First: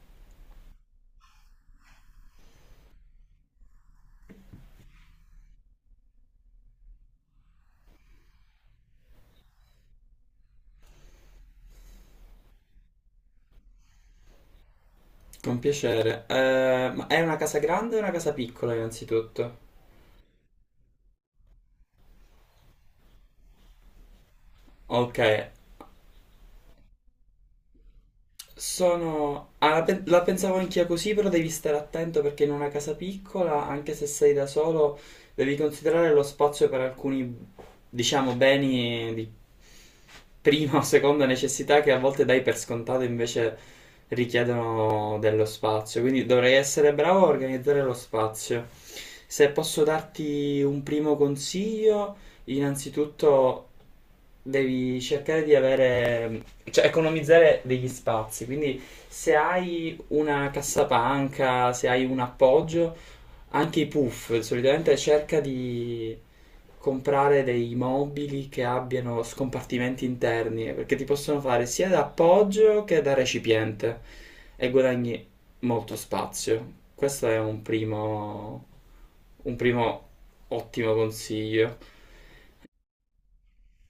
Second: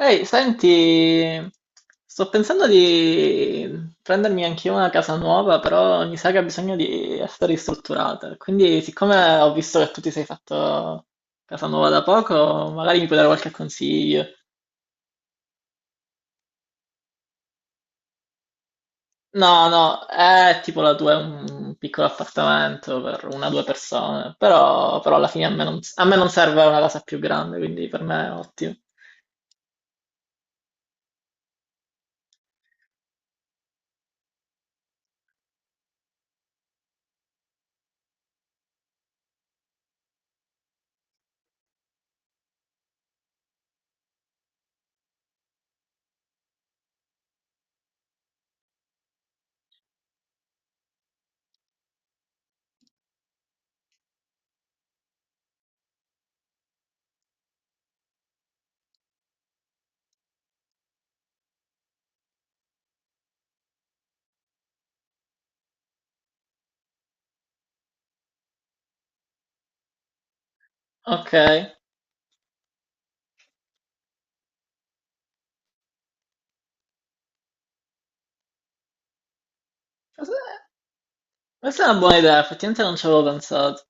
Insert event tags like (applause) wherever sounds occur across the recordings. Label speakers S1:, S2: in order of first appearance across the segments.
S1: Ehi, senti, sto pensando di prendermi anche io una casa nuova, però mi sa che ha bisogno di essere ristrutturata. Quindi, siccome ho visto che tu ti sei fatto casa nuova da poco, magari mi puoi dare qualche consiglio.
S2: Con piacere. Ma è una casa grande o una casa piccola innanzitutto?
S1: No, no, è tipo la tua, è un piccolo appartamento per una o due persone, però
S2: Ok.
S1: alla fine a me non serve una casa più grande, quindi per me è ottimo.
S2: Sono... ah, la, pe- La pensavo anch'io così, però devi stare attento perché in una casa piccola, anche se sei da solo, devi considerare lo spazio per alcuni, diciamo, beni di prima o seconda necessità che a volte dai per scontato invece richiedono dello spazio. Quindi dovrei essere bravo a organizzare lo spazio. Se posso darti un primo consiglio, innanzitutto devi cercare di avere cioè economizzare degli spazi. Quindi se hai una cassapanca, se hai un appoggio, anche i puff solitamente cerca di comprare dei mobili che abbiano scompartimenti interni, perché ti
S1: Ok,
S2: possono fare sia da appoggio che da recipiente e guadagni molto spazio. Questo è un primo
S1: questa
S2: ottimo consiglio.
S1: questa è una buona idea, effettivamente non ci avevo pensato.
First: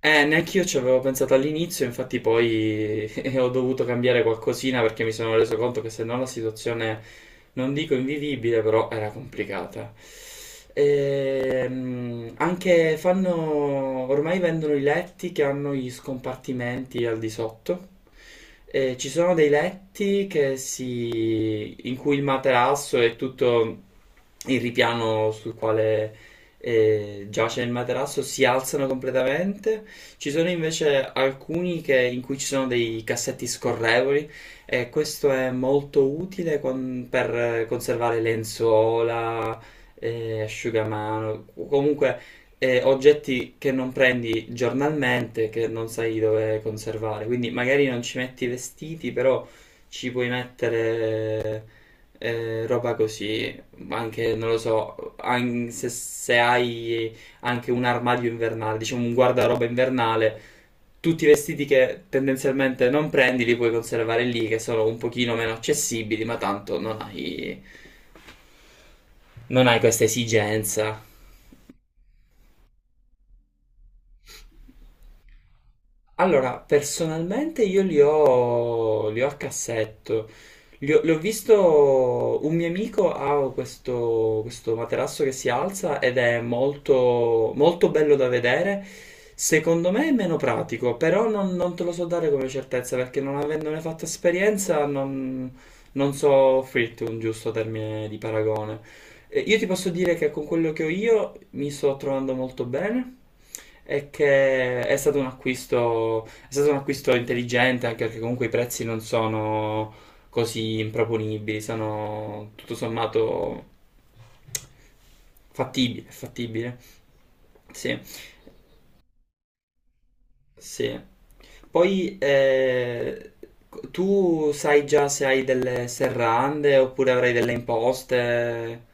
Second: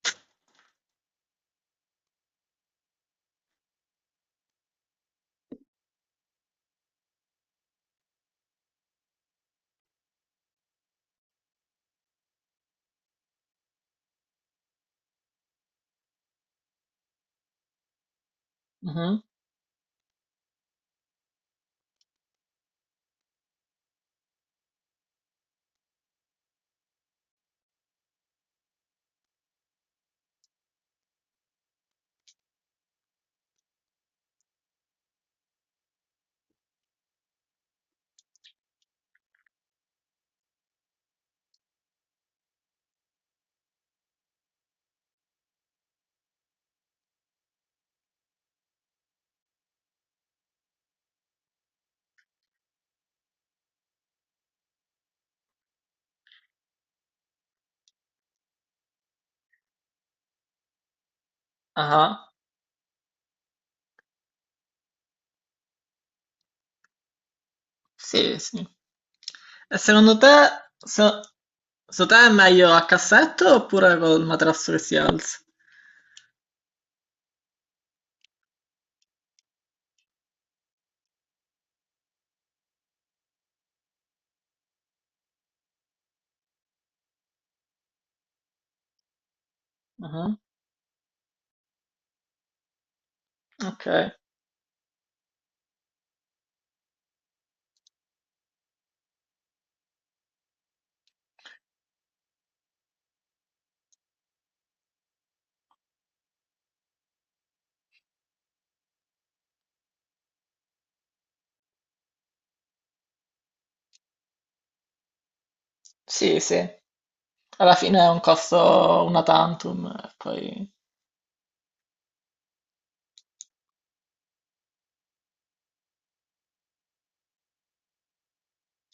S2: Neanche io ci avevo pensato all'inizio, infatti poi (laughs) ho dovuto cambiare qualcosina perché mi sono reso conto che se no la situazione, non dico invivibile, però era complicata. Anche fanno, ormai vendono i letti che hanno gli scompartimenti al di sotto. E ci
S1: Mhm.
S2: sono dei letti che si, in cui il materasso è tutto il ripiano sul quale giace il materasso si alzano completamente, ci sono invece in cui ci sono dei cassetti scorrevoli e questo è molto utile per conservare lenzuola, asciugamano, comunque oggetti che non prendi giornalmente, che non sai dove conservare. Quindi magari non ci metti i vestiti, però ci puoi mettere roba così, anche non lo so, se, se hai anche un armadio invernale, diciamo un guardaroba invernale. Tutti i vestiti che
S1: Ah.
S2: tendenzialmente non prendi li puoi conservare lì, che sono un pochino meno accessibili, ma tanto non hai,
S1: Sì, sì.
S2: non
S1: E
S2: hai questa
S1: secondo te,
S2: esigenza.
S1: so- secondo te è meglio a cassetto oppure col materasso che si alza?
S2: Allora, personalmente io li ho a cassetto. Li ho visto, un mio amico ha questo materasso che si alza ed è molto, molto bello da vedere. Secondo me è meno
S1: Mhm.
S2: pratico, però non, non te lo so dare come certezza perché non avendone
S1: Ok,
S2: fatto esperienza non, non so offrirti un giusto termine di paragone. Io ti posso dire che con quello che ho io mi sto trovando molto bene e che è stato un acquisto intelligente anche perché comunque i prezzi non sono così improponibili, sono tutto sommato fattibile,
S1: sì, sì.
S2: fattibile.
S1: Alla fine
S2: Sì,
S1: è un costo una tantum, e poi...
S2: sì. Poi tu sai già se hai delle serrande oppure avrai delle imposte?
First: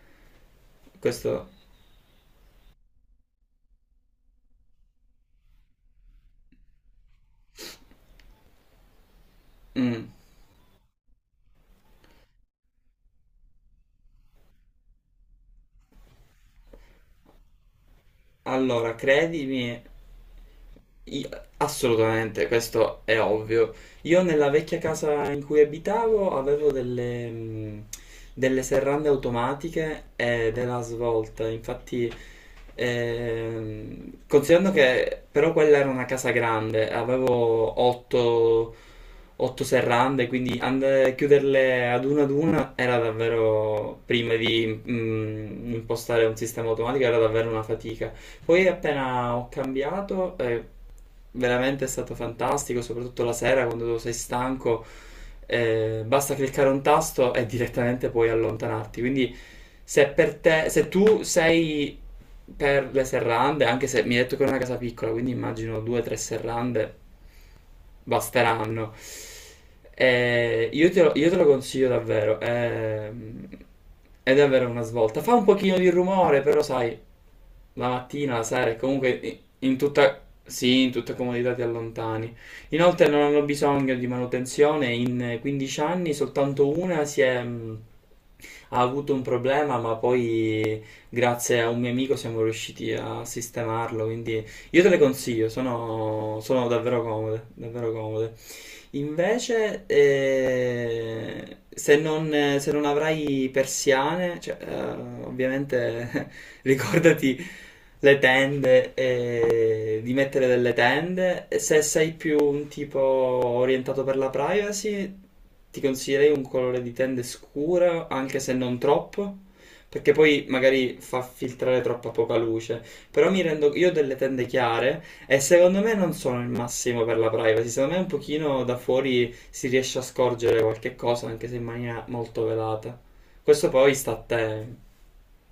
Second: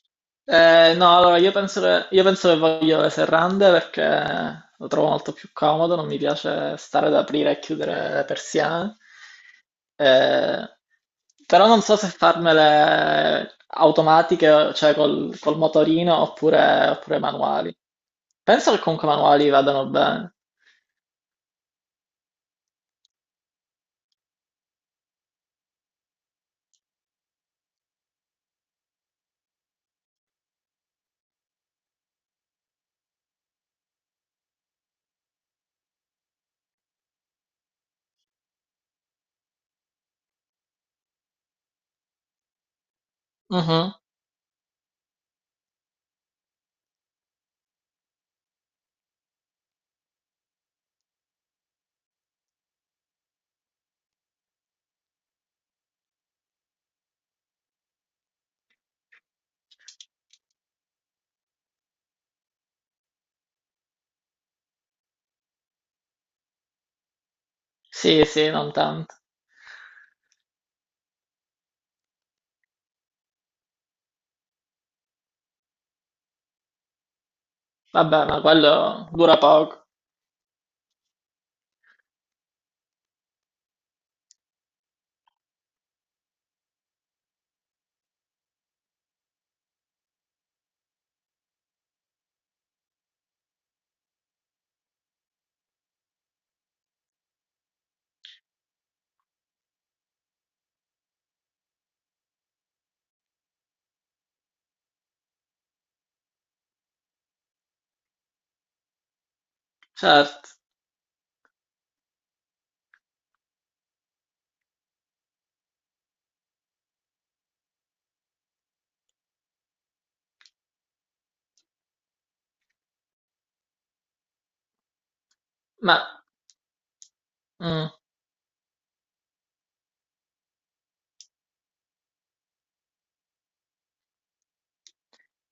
S1: No, allora
S2: Questo.
S1: io penso che voglio le serrande perché lo trovo molto più comodo, non mi piace stare ad aprire e chiudere le persiane.
S2: Mm.
S1: Eh, però non so se farmele automatiche, cioè col motorino oppure manuali. Penso che
S2: Allora,
S1: comunque manuali
S2: credimi,
S1: vadano bene.
S2: io- assolutamente, questo è ovvio. Io nella vecchia casa in cui abitavo avevo delle, delle serrande automatiche e della svolta, infatti... Considerando che però quella era una casa grande, avevo 8 serrande, quindi chiuderle ad una era
S1: Mhm.
S2: davvero, prima di impostare un sistema automatico, era davvero una fatica. Poi appena ho cambiato, veramente è stato fantastico, soprattutto la sera quando tu sei stanco, basta cliccare un tasto e direttamente puoi allontanarti. Quindi se per te, se tu sei per le serrande, anche se mi hai detto che è una casa piccola, quindi immagino 2 o 3 serrande,
S1: Sì, sì, non
S2: basteranno.
S1: tanto.
S2: Io te lo consiglio davvero. È davvero una svolta. Fa un pochino di rumore, però sai, la
S1: Vabbè,
S2: mattina,
S1: ma
S2: la sera, e
S1: quello
S2: comunque
S1: dura
S2: in
S1: poco,
S2: tutta, sì, in tutta comodità ti allontani. Inoltre non hanno bisogno di manutenzione. In 15 anni soltanto una si è... ha avuto un problema, ma poi grazie a un mio amico siamo riusciti a sistemarlo, quindi io te le consiglio, sono, sono davvero comode, davvero comode. Invece, se non, se non avrai persiane, cioè, ovviamente (laughs) ricordati le tende, di mettere
S1: certo.
S2: delle tende. E se sei più un tipo orientato per la privacy, ti consiglierei un colore di tende scuro, anche se non troppo, perché poi magari fa filtrare troppa poca luce. Però mi rendo, io ho delle tende chiare e secondo me non
S1: Ma
S2: sono il massimo per la privacy,
S1: mm,
S2: secondo me un pochino da fuori si riesce a scorgere qualche cosa, anche se in maniera molto velata. Questo poi sta a te.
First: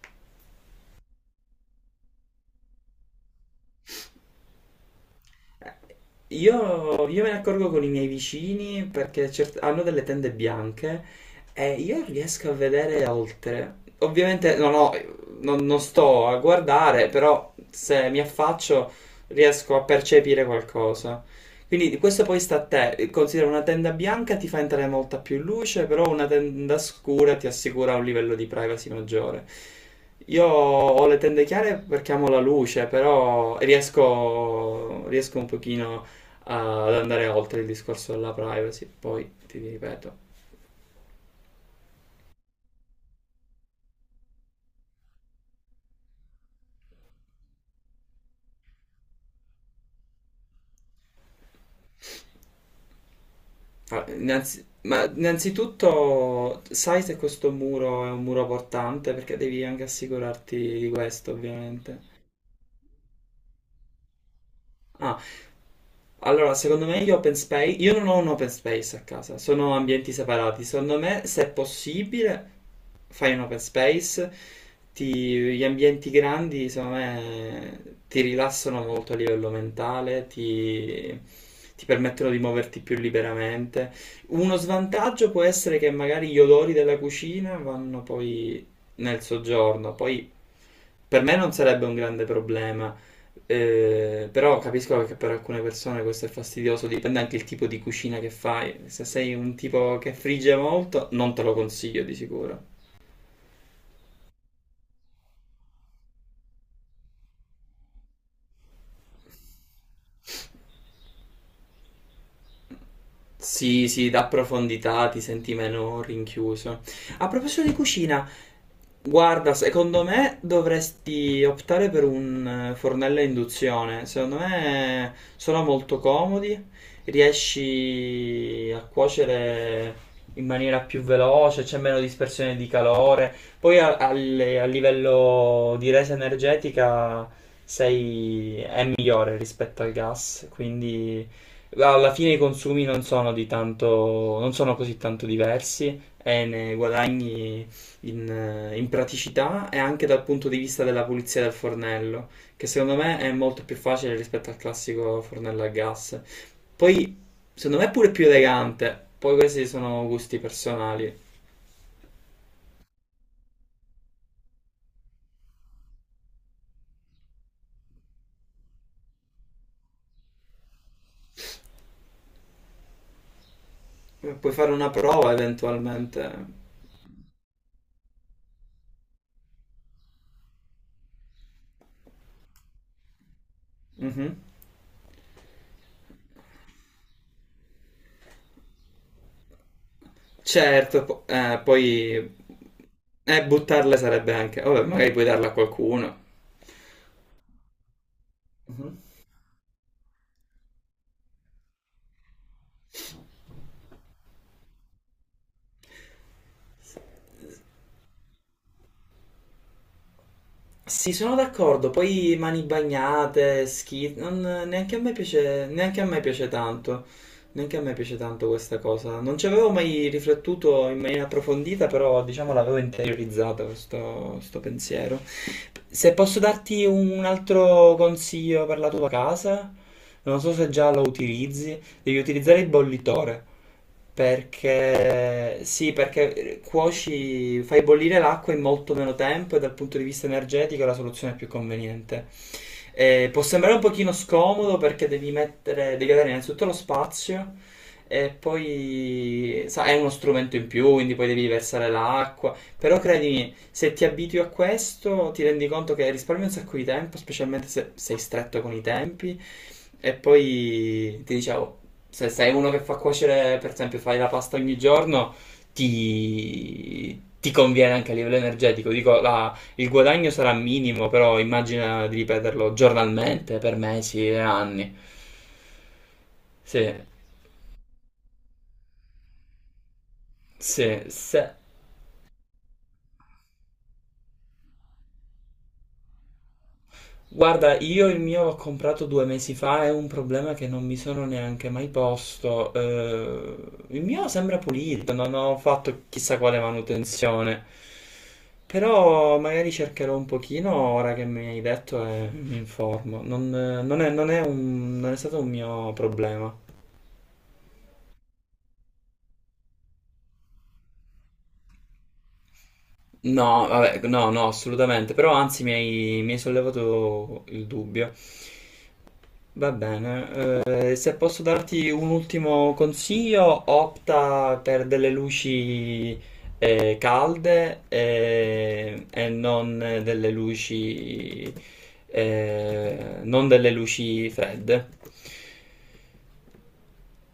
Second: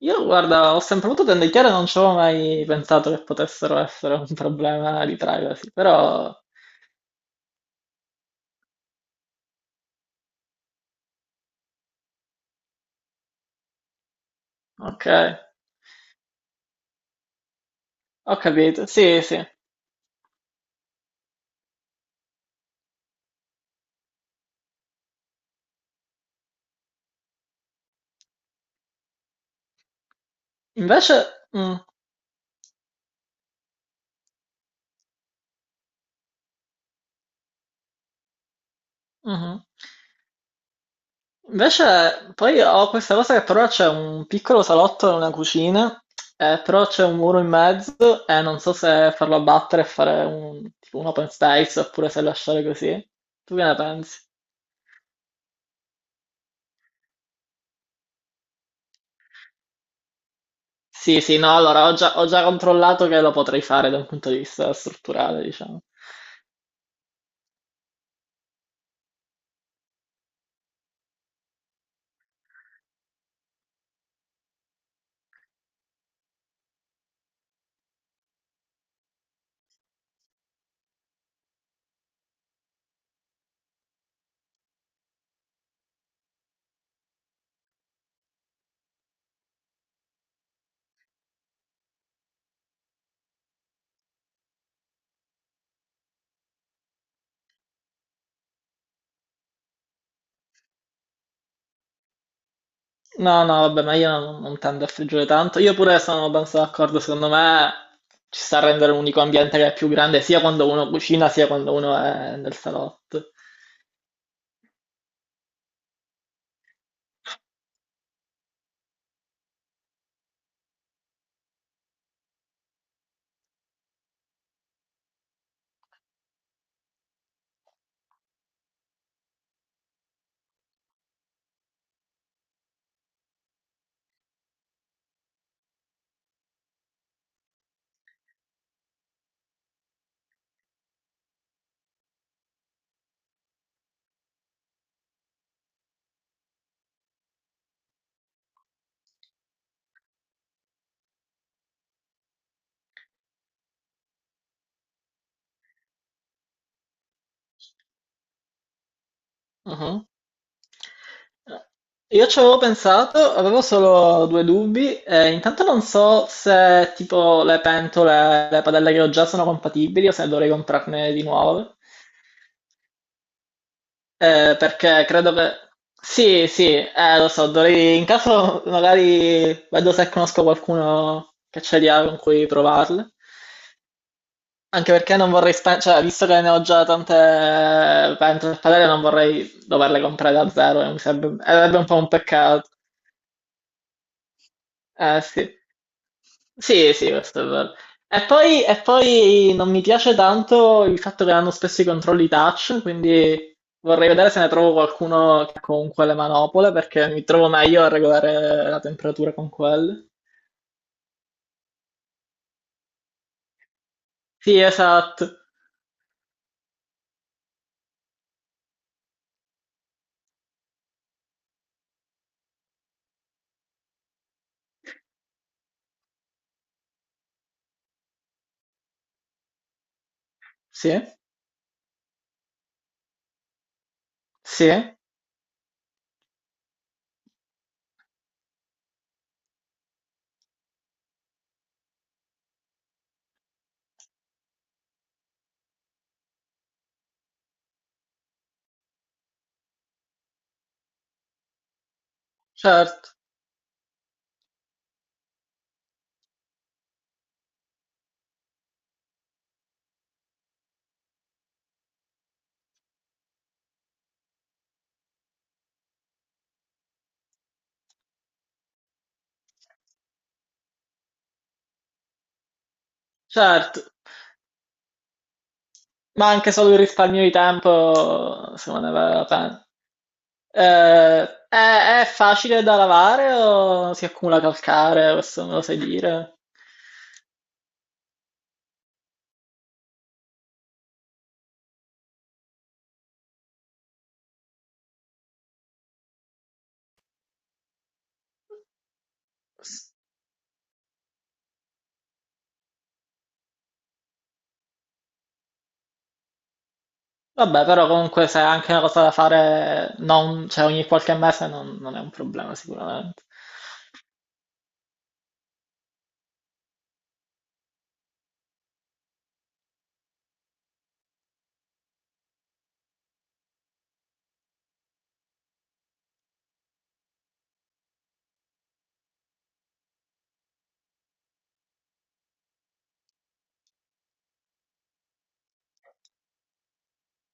S1: io, guarda, ho sempre avuto tende chiare, non ci avevo mai pensato che potessero essere un problema di privacy,
S2: Eh,
S1: però
S2: io me ne accorgo con i miei vicini perché hanno delle tende bianche e io riesco a vedere oltre. Ovviamente no, no,
S1: ok,
S2: non, non sto a guardare, però se mi
S1: ho capito.
S2: affaccio
S1: Sì, sì.
S2: riesco a percepire qualcosa. Quindi questo poi sta a te, considera una tenda bianca ti fa entrare molta più luce, però una tenda scura ti assicura un livello di privacy maggiore. Io ho
S1: Invece,
S2: le tende chiare
S1: mm,
S2: perché amo la luce, però riesco, riesco un pochino ad andare oltre il discorso della privacy, poi ti
S1: mhm.
S2: ripeto.
S1: Invece, poi ho questa cosa che però c'è un piccolo salotto e una cucina, però c'è un muro in mezzo e non so se farlo abbattere e fare tipo un open space oppure se lasciare così. Tu che ne pensi?
S2: Ma innanzitutto sai se questo muro è un muro portante, perché devi anche assicurarti di
S1: Sì,
S2: questo,
S1: sì, no, allora
S2: ovviamente.
S1: ho già controllato che lo potrei fare da un punto di vista
S2: Ah,
S1: strutturale, diciamo.
S2: Allora, secondo me gli open space, io non ho un open space a casa, sono ambienti separati. Secondo me, se è possibile, fai un open space, gli ambienti grandi, secondo me, ti rilassano molto a livello mentale, ti permettono di muoverti più liberamente. Uno svantaggio può essere che magari gli odori della cucina vanno poi nel soggiorno, poi per me non sarebbe un grande problema, però capisco che per alcune persone questo è fastidioso, dipende anche il tipo di cucina che fai. Se sei un tipo che frigge molto, non te lo consiglio di sicuro.
S1: No, no, vabbè, ma io non, non tendo a friggere tanto. Io pure sono abbastanza d'accordo, secondo me ci sta a rendere un unico ambiente che è più grande sia quando uno cucina sia quando uno è nel salotto.
S2: Sì, sì, dà profondità, ti senti meno rinchiuso. A proposito di cucina, guarda, secondo me dovresti optare per un fornello a induzione. Secondo me sono molto comodi, riesci a cuocere in maniera più veloce, c'è meno dispersione di calore. Poi a livello di resa energetica è migliore rispetto al gas, quindi... Alla fine i consumi non sono di tanto, non sono così tanto diversi e ne guadagni in praticità e anche dal punto di vista della pulizia del fornello, che secondo me è molto più facile rispetto al classico fornello a gas. Poi, secondo me è pure più elegante, poi questi
S1: Mhm.
S2: sono gusti personali.
S1: Io ci avevo pensato, avevo solo due dubbi. Intanto non so se tipo le padelle che ho già sono compatibili o se dovrei comprarne di nuove.
S2: Puoi fare una
S1: Perché
S2: prova
S1: credo che
S2: eventualmente.
S1: sì, sì, lo so, dovrei... in caso magari vedo se conosco qualcuno che ce li ha con cui provarle.
S2: Mhm.
S1: Anche perché non vorrei spendere, cioè, visto che ne ho già tante pentole e padelle, non vorrei doverle comprare da zero, e mi
S2: Certo,
S1: sarebbe... sarebbe un po' un
S2: poi
S1: peccato.
S2: buttarle sarebbe anche... Vabbè, magari
S1: Eh
S2: puoi darla a
S1: sì.
S2: qualcuno.
S1: Sì, sì, questo è vero. E
S2: Mhm.
S1: poi non mi piace tanto il fatto che hanno spesso i controlli touch, quindi vorrei vedere se ne trovo qualcuno con quelle manopole,
S2: Sì,
S1: perché mi trovo meglio a regolare la temperatura con quelle.
S2: sono d'accordo, poi mani bagnate, schi... non-
S1: Sì,
S2: neanche a me
S1: esatto.
S2: piace, neanche a me piace tanto, neanche a me piace tanto questa cosa. Non ci avevo mai riflettuto in maniera approfondita, però diciamo l'avevo interiorizzata questo, questo pensiero. Se posso darti un altro consiglio per la tua casa, non so se già
S1: Sì,
S2: lo utilizzi, devi utilizzare il bollitore
S1: sì,
S2: perché sì, perché cuoci, fai bollire l'acqua in molto meno tempo e dal punto di vista energetico è la soluzione più conveniente. Può sembrare un pochino scomodo perché devi mettere, devi avere innanzitutto lo spazio e poi sa, è uno strumento in più, quindi poi devi versare l'acqua, però
S1: certo,
S2: credimi, se ti abitui a questo, ti rendi conto che risparmi un sacco di tempo, specialmente se sei stretto con i tempi. E poi ti dicevo, se sei uno che fa cuocere, per esempio, fai la pasta ogni giorno, ti conviene anche a livello energetico. Dico, il guadagno sarà minimo, però immagina di ripeterlo giornalmente per
S1: certo.
S2: mesi e anni.
S1: Ma anche solo il
S2: Sì,
S1: risparmio di tempo, secondo me, vale la pena.
S2: sì, se...
S1: È facile da lavare o si accumula calcare? Questo me lo sai dire?
S2: Guarda, io il mio l'ho comprato 2 mesi fa, è un problema che non mi sono neanche mai posto. Il mio sembra pulito, non ho fatto chissà quale manutenzione. Però magari cercherò un pochino ora che mi hai detto e mi informo. Non, non è, non è stato un mio problema.
S1: Vabbè, però comunque se è anche una cosa da fare non, cioè ogni qualche mese non, non è un problema sicuramente.
S2: No, vabbè, no, no, assolutamente, però anzi mi hai sollevato il dubbio. Va bene, se posso darti un ultimo consiglio, opta per delle luci calde e non delle luci, eh, non delle luci fredde.